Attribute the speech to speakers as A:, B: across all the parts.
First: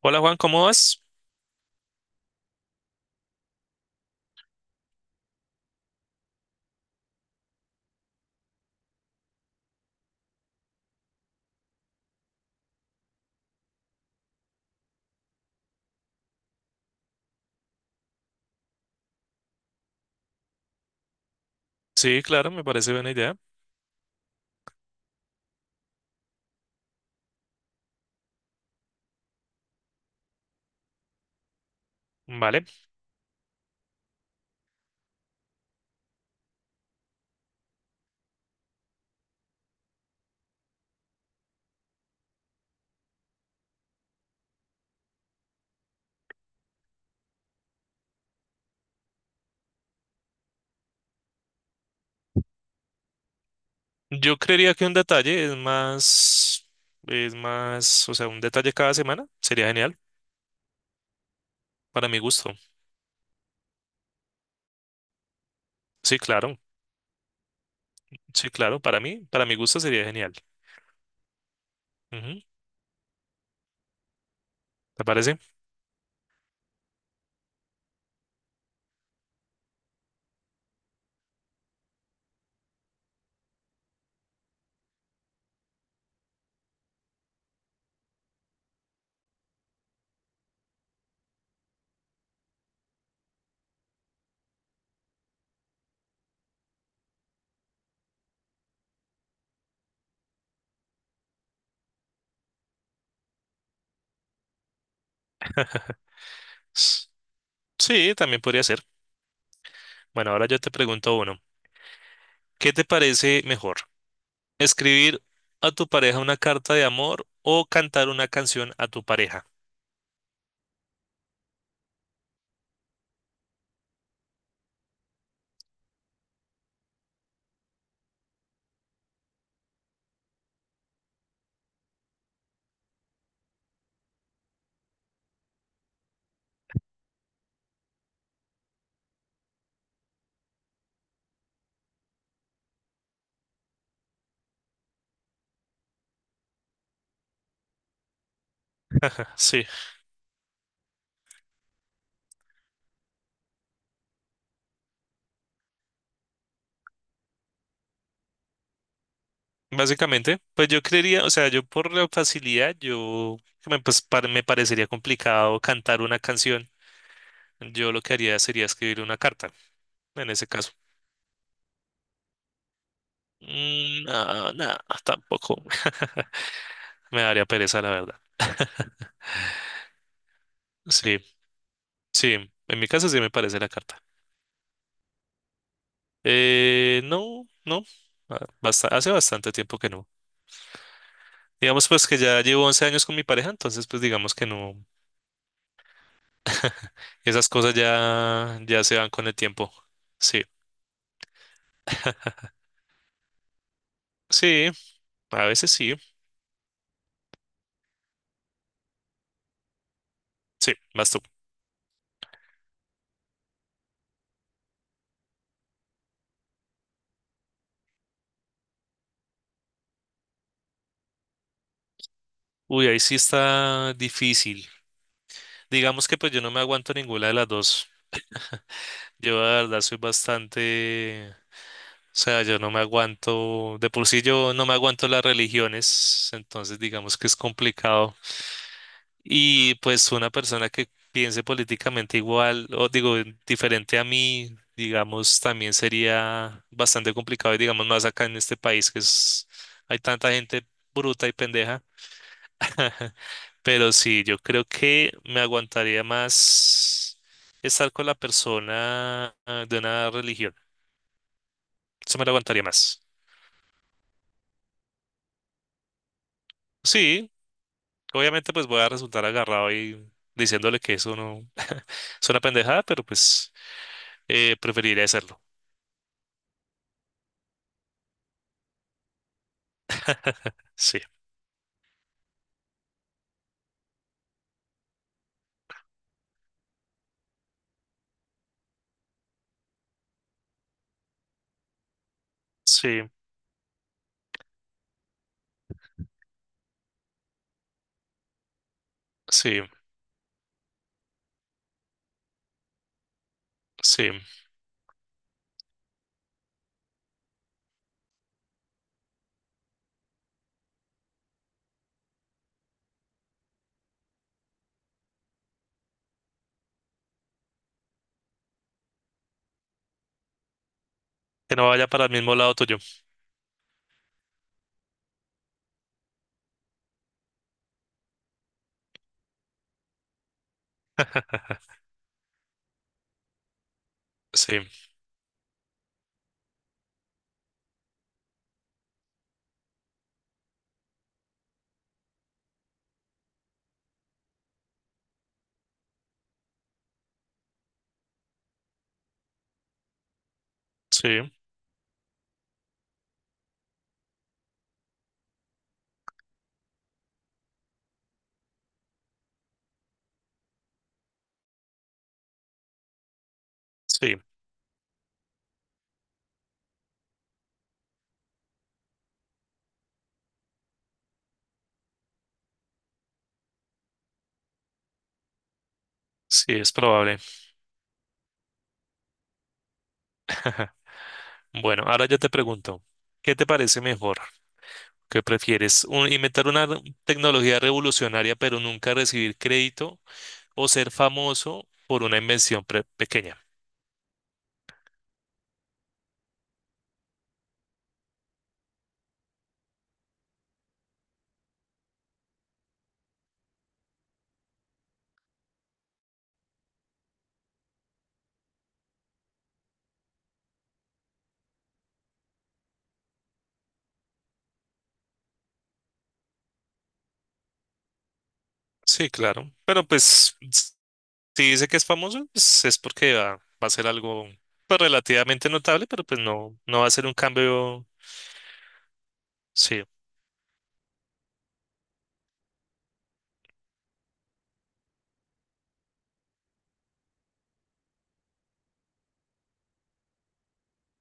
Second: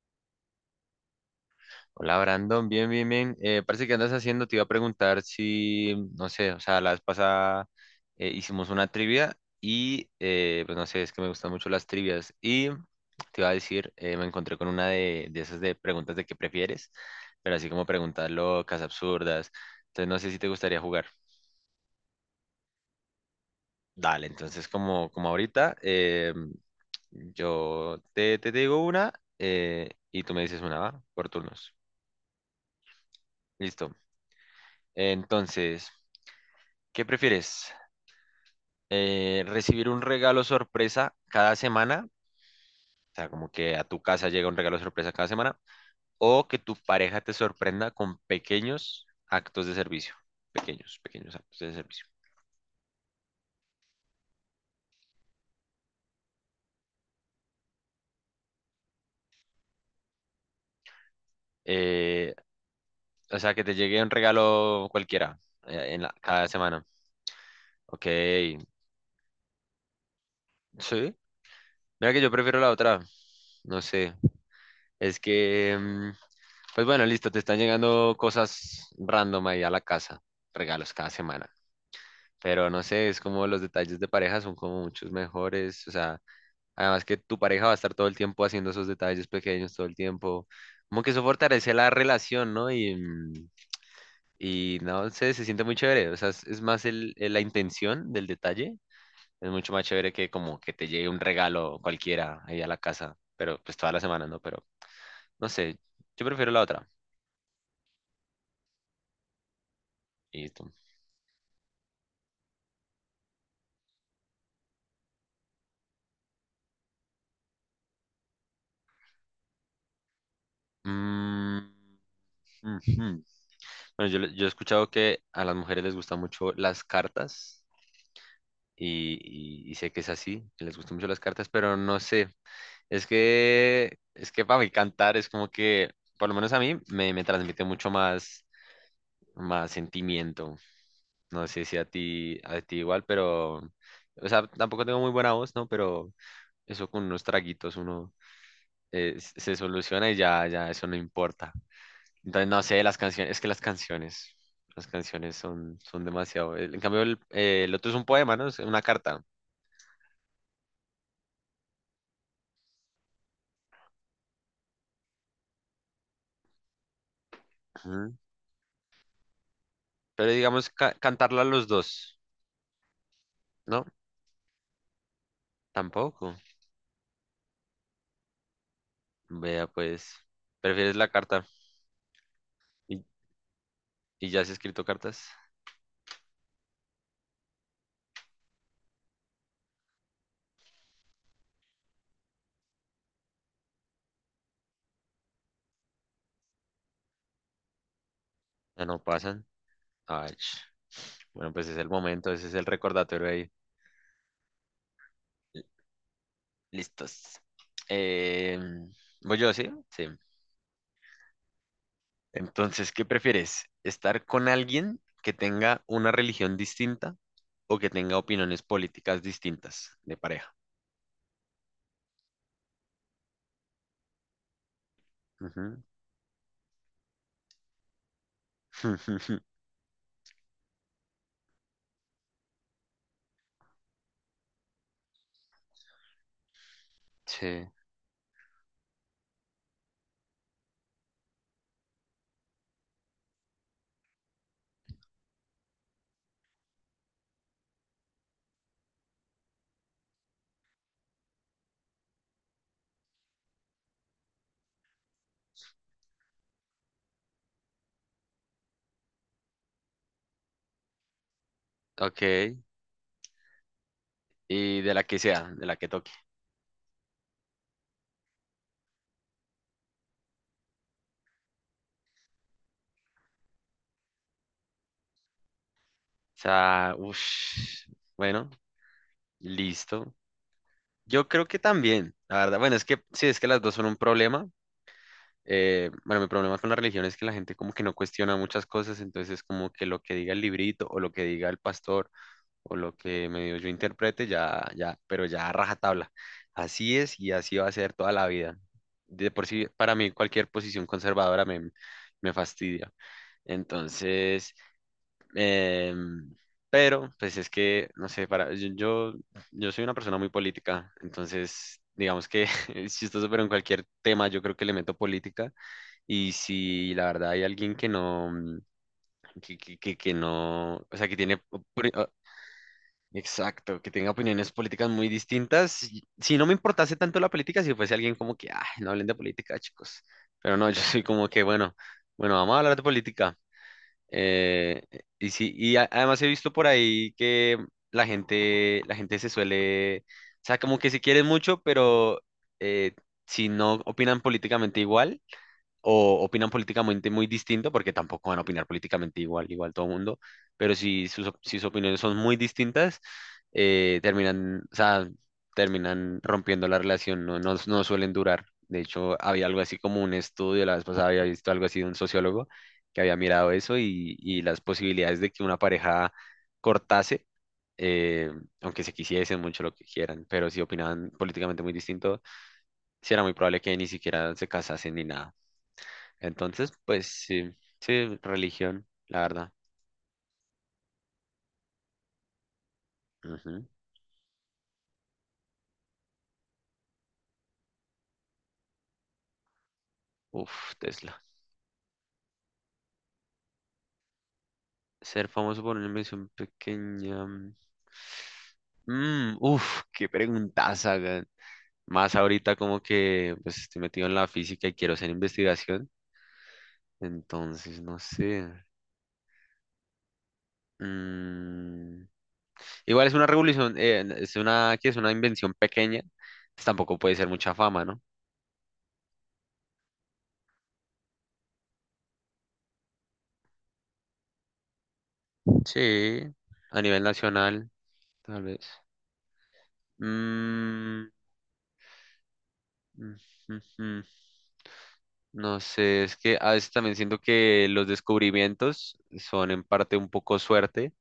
A: Hola Juan, ¿cómo vas?
B: Hola Brandon, bien, bien, bien. Parece que andas haciendo, te iba a preguntar si, no sé, o sea, la vez pasada hicimos una trivia y, pues no sé, es que me gustan mucho las trivias y te iba a decir, me encontré con una de, esas de preguntas de qué prefieres, pero así como preguntas locas, absurdas. Entonces no sé si te gustaría jugar.
A: Sí, claro, me parece buena idea.
B: Dale, entonces como, ahorita, yo te digo una y tú me dices una, ¿va? Por turnos.
A: Vale.
B: Listo. Entonces... ¿Qué prefieres? ¿Recibir un regalo sorpresa cada semana? O sea, como que a tu casa llega un regalo sorpresa cada semana. ¿O que tu pareja te sorprenda con pequeños actos de servicio? Pequeños, pequeños actos de servicio.
A: Yo creería que un detalle o sea, un detalle cada semana sería genial para mi
B: Eh,
A: gusto.
B: o sea, que te llegue un regalo cualquiera
A: Sí,
B: cada
A: claro,
B: semana. Ok,
A: sí, claro, para mí, para mi gusto sería genial.
B: sí. Mira que yo
A: Ujú.
B: prefiero la otra. No sé.
A: ¿Te
B: Es
A: parece?
B: que, pues bueno, listo, te están llegando cosas random ahí a la casa. Regalos cada semana. Pero no sé, es como los detalles de pareja son como muchos mejores, o sea, además que tu pareja va a estar todo el tiempo haciendo esos detalles pequeños todo el tiempo, como que eso fortalece la relación, ¿no? Y no sé, se siente muy chévere, o sea, es, más la intención del detalle, es mucho más chévere que como que te llegue un regalo cualquiera ahí a la casa, pero pues toda la semana, ¿no? Pero no sé, yo prefiero la otra.
A: S- Sí, también podría ser. Bueno, ahora
B: Y
A: yo
B: tú.
A: te pregunto uno. ¿Qué te parece mejor? ¿Escribir a tu pareja una carta de amor o cantar una canción a tu pareja?
B: Mm, ujú. Bueno, yo he escuchado que a las mujeres les gustan mucho las cartas. Y, y sé que es así, que les gustan mucho las cartas, pero no sé, es que, para mí cantar es como que, por lo menos a mí, me, transmite mucho más, más sentimiento, no sé si a ti igual, pero, o sea, tampoco tengo muy buena voz, ¿no? Pero eso con unos traguitos uno se
A: Sí.
B: soluciona y ya, ya, eso no importa. Entonces, no sé, las canciones, es que las canciones... Las canciones son, son demasiado. En cambio, el, el otro es un poema, ¿no? Es una carta.
A: Básicamente, pues yo creería, o sea, yo por la facilidad, yo me, pues, par- me parecería complicado cantar una canción. Yo lo que
B: Ujú.
A: haría sería escribir una carta, en
B: Pero
A: ese
B: digamos
A: caso.
B: cantarla los dos, ¿no?
A: Mm, no, no, tampoco
B: Tampoco.
A: me daría pereza, la verdad.
B: Vea, pues, prefieres la
A: Sí,
B: carta.
A: sí, en mi
B: ¿Y,
A: caso sí me parece la carta.
B: y ya has escrito cartas?
A: No, no, hace bastante tiempo que no. Digamos pues que ya llevo 11 años con mi pareja, entonces pues digamos que no, esas cosas
B: Ya
A: ya se
B: no
A: van con el
B: pasan.
A: tiempo.
B: Ay,
A: Sí,
B: ch. Bueno, pues es el momento, ese es el recordatorio ahí.
A: sí, a
B: L-
A: veces sí.
B: Listos. Eh, ¿Voy yo, sí? Sí.
A: Sí, vas tú.
B: Entonces, ¿qué prefieres? ¿Estar con alguien que tenga una religión distinta o que tenga opiniones políticas distintas de pareja?
A: Uy, ahí sí está difícil.
B: Ujú.
A: Digamos que pues yo no me aguanto ninguna de las dos. Yo la verdad soy bastante, o sea, yo no me aguanto, de por sí yo no me aguanto las religiones, entonces digamos que es
B: Sí.
A: complicado. Y pues una persona que piense políticamente igual, o digo, diferente a mí, digamos, también sería bastante complicado, y digamos más acá en este país hay tanta gente bruta y pendeja. Pero sí, yo creo que me aguantaría más estar con la persona de una religión. Eso
B: Ok.
A: me lo aguantaría más.
B: Y de la que sea, de la que toque.
A: Sí, obviamente pues voy a resultar agarrado y diciéndole que eso no es una pendejada, pero pues preferiría hacerlo.
B: Sea, uff, bueno, listo.
A: Sí,
B: Yo creo que también, la verdad, bueno, es que sí, es que las dos son un problema. Bueno, mi problema con la religión es que la gente como que no cuestiona muchas cosas, entonces es como que lo que diga el librito o lo que diga el pastor o lo
A: sí,
B: que medio yo interprete, ya, ya, pero ya a rajatabla. Así es y así va a ser toda la vida. De por
A: sí,
B: sí, para mí cualquier posición conservadora me, fastidia.
A: sí.
B: Entonces, eh, pero, pues es que, no sé, yo soy una persona muy política, entonces, digamos que es chistoso, pero en cualquier tema yo creo que le meto política. Y si la verdad hay alguien que no, que, que no, o sea, que tiene,
A: Que no vaya para el mismo lado tuyo.
B: exacto, que tenga opiniones políticas muy distintas, si no me importase tanto la política, si fuese alguien como que, ay, no hablen de política, chicos. Pero no, yo soy como que, bueno, bueno, vamos a hablar de política.
A: Sí,
B: Eh, y sí, además he visto por ahí que la gente, se suele, o sea, como que se quieren mucho, pero eh, si no opinan políticamente igual, o opinan políticamente muy distinto, porque tampoco van a opinar políticamente igual, igual todo el mundo, pero si sus,
A: sí,
B: si sus opiniones son muy distintas, terminan, o sea, terminan rompiendo la relación, no, no, no suelen durar. De hecho, había algo así como un estudio, la vez pasada había visto algo así de un sociólogo que había mirado eso y,
A: sí,
B: y las posibilidades de que una pareja cortase, eh, aunque se quisiesen mucho lo que quieran, pero si opinaban políticamente muy distinto, sí era muy probable que ni siquiera se casasen ni nada.
A: sí,
B: Entonces,
A: es
B: pues
A: probable.
B: sí, sí, religión, la verdad.
A: Bueno, ahora yo te pregunto, ¿qué te
B: Ujú.
A: parece mejor? ¿Qué prefieres? ¿Inventar una tecnología revolucionaria pero nunca recibir crédito o
B: Uf,
A: ser
B: Tesla.
A: famoso por una invención pequeña?
B: Ser famoso por una invención pequeña. Mm. Mm, uf, Qué preguntas hagan. Más ahorita como que pues estoy metido en la física y quiero hacer investigación. Entonces, no sé. Mm, igual es una revolución, es una, que es una invención pequeña. Pues, tampoco puede ser mucha fama, ¿no?
A: Sí, claro. Si dice que es famoso, pues es porque va a ser algo pues, relativamente notable, pero pues
B: Sí,
A: no,
B: a
A: no va a
B: nivel
A: ser un
B: nacional,
A: cambio.
B: tal vez.
A: Sí,
B: Mm, ujujú. No sé, es que a veces también siento que los descubrimientos son en parte un poco suerte,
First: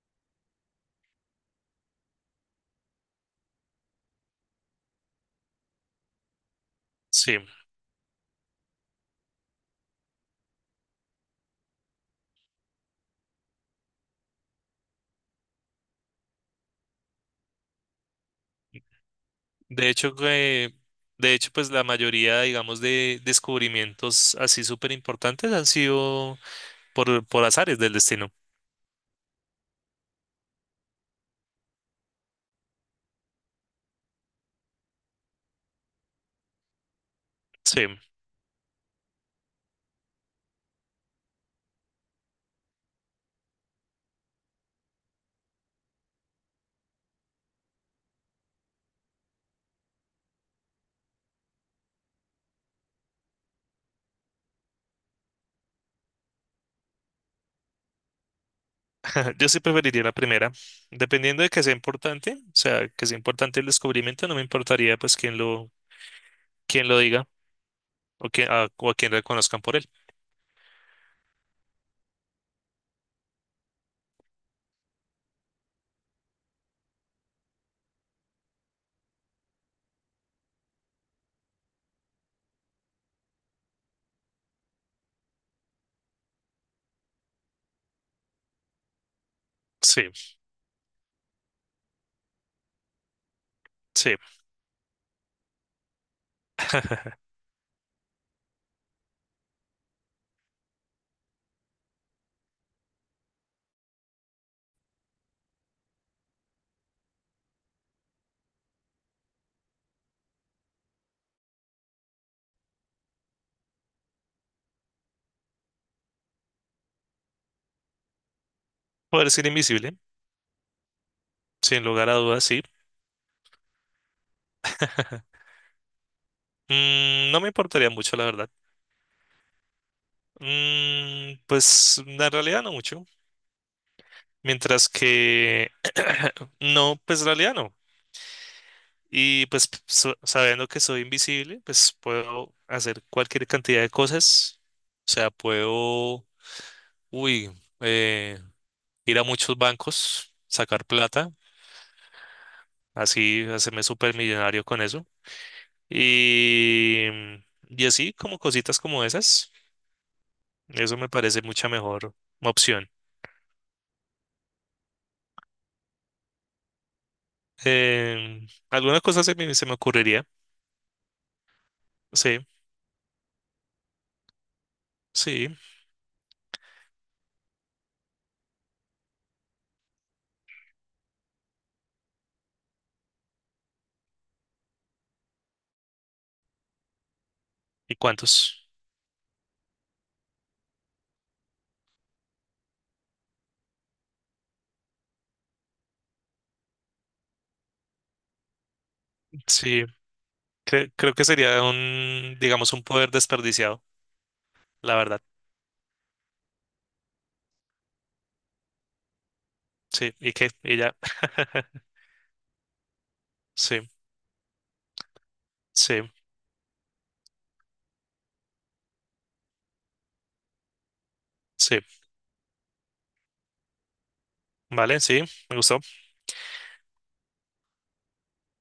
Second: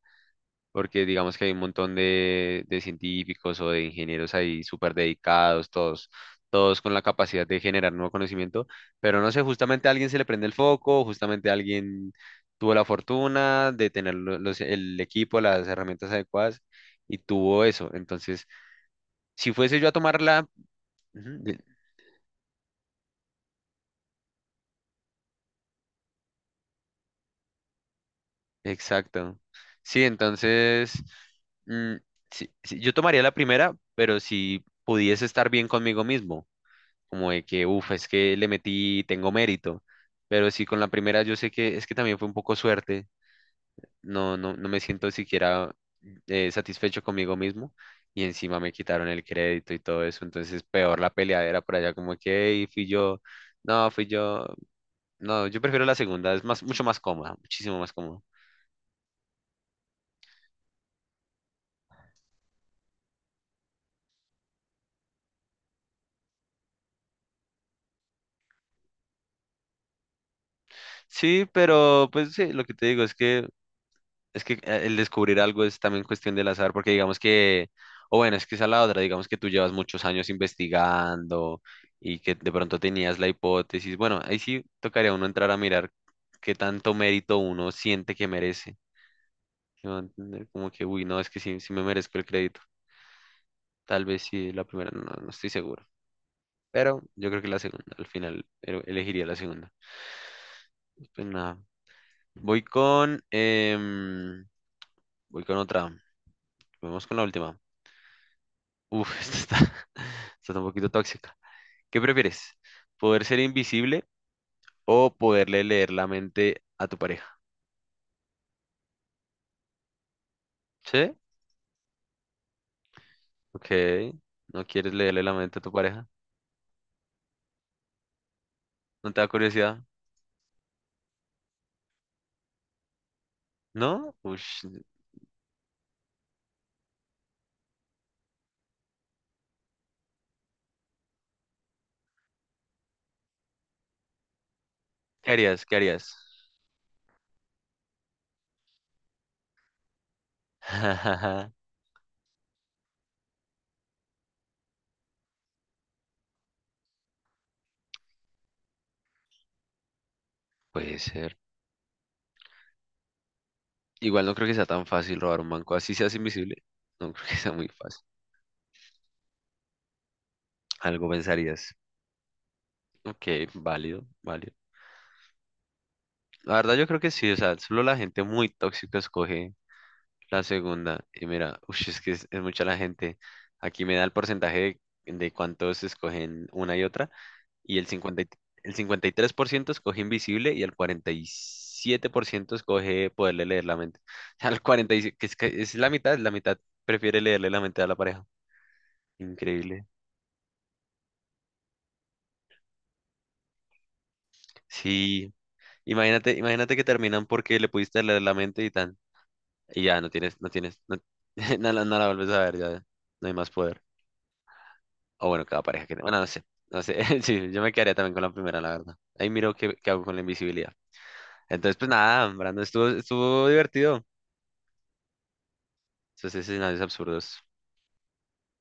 B: porque digamos que hay un montón de científicos o de ingenieros ahí súper dedicados, todos, todos con la
A: sí.
B: capacidad de generar nuevo conocimiento, pero no sé, justamente a alguien se le prende el foco, justamente alguien tuvo la fortuna de tener el equipo, las herramientas adecuadas y tuvo eso. Entonces, si fuese yo
A: De
B: a
A: hecho,
B: tomarla,
A: que- de hecho, pues la mayoría, digamos, de descubrimientos así súper importantes han sido por azares del destino.
B: exacto. Sí, entonces, mm, sí, yo tomaría la primera, pero si pudiese estar bien conmigo mismo, como de que,
A: Sí,
B: uff, es que le metí, tengo mérito, pero si con la primera yo sé que es que también fue un poco suerte, no, no, no me siento siquiera satisfecho conmigo mismo y encima me quitaron el crédito y todo eso, entonces peor la peleadera por allá, como que, "Ey, fui yo, no, yo prefiero la segunda, es más, mucho más cómoda, muchísimo más cómoda.
A: yo sí preferiría la primera. Dependiendo de que sea importante, o sea, que sea importante el descubrimiento, no me importaría pues quién lo diga o, quién, a, o a quién reconozcan por él.
B: Sí, pero pues sí, lo que te digo es que el descubrir algo es también cuestión del azar, porque digamos que, o bueno, es que esa es la otra, digamos que tú llevas muchos años investigando y que de pronto tenías la hipótesis. Bueno, ahí sí tocaría a uno entrar a mirar qué tanto mérito uno siente que merece. ¿Sí me va a
A: Sí,
B: entender? Como que, uy, no, es que sí, sí me merezco el crédito. Tal
A: sí.
B: vez sí, la primera, no, no estoy seguro. Pero yo creo que la segunda, al final elegiría la segunda. Pues nada, voy con, voy con otra. Vamos con la última. Uf, esta está, esta está un poquito tóxica. ¿Qué prefieres? ¿Poder ser invisible o poderle leer la mente a tu pareja?
A: Poder ser invisible,
B: ¿Sí?
A: sin lugar a dudas, sí.
B: Ok. ¿No quieres leerle la mente a tu pareja?
A: Mm, no me importaría mucho, la verdad.
B: ¿No te da curiosidad?
A: Mm, pues en realidad no mucho.
B: ¿No?
A: Mientras que no, pues en realidad no. Sabiendo que soy invisible, pues puedo hacer cualquier cantidad de cosas. O sea,
B: ¿Qué harías? ¿Qué harías?
A: puedo, uy, eh, ir a muchos bancos, sacar plata, así hacerme supermillonario con eso. Y, y así como cositas como esas, eso
B: Puede
A: me
B: ser.
A: parece mucha mejor opción.
B: Igual no creo que sea tan fácil robar un banco. Así seas invisible. No creo que sea muy fácil.
A: Em, alguna cosa se me ocurriría.
B: Algo pensarías.
A: Sí,
B: Ok, válido, válido.
A: sí.
B: La verdad yo creo que sí. O sea, solo la gente muy tóxica escoge la segunda, y mira, ush, es que es, mucha la gente. Aquí me da el porcentaje de cuántos escogen una y otra, y
A: ¿Y cuántos?
B: el 53% escoge invisible y el 47% escoge poderle leer la mente. O sea, el 47, que es la mitad prefiere leerle la mente a la pareja.
A: Sí.
B: Increíble.
A: Creo que sería un, digamos, un poder desperdiciado, la verdad.
B: Sí, imagínate, imagínate que terminan porque le pudiste leer la mente y tan, y ya no
A: Sí, y
B: tienes, no
A: que, y
B: tienes,
A: ya.
B: no, no, la no la vuelves a ver, ya no hay más poder.
A: Sí,
B: O bueno, cada pareja que
A: sí,
B: tenga. Bueno, no sé. No sé. Sí, yo me quedaría también con la primera, la verdad. Ahí miro qué, hago con la invisibilidad. Entonces,
A: sí.
B: pues nada, Brandon, estuvo divertido.
A: Vale, sí, me gustó.
B: Esos escenarios absurdos.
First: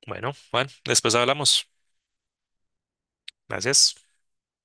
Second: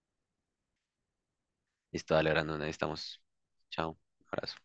A: Bueno, Juan, después hablamos.
B: Listo, dale, Brandon, ahí estamos.
A: Gracias.
B: Chao. Abrazo.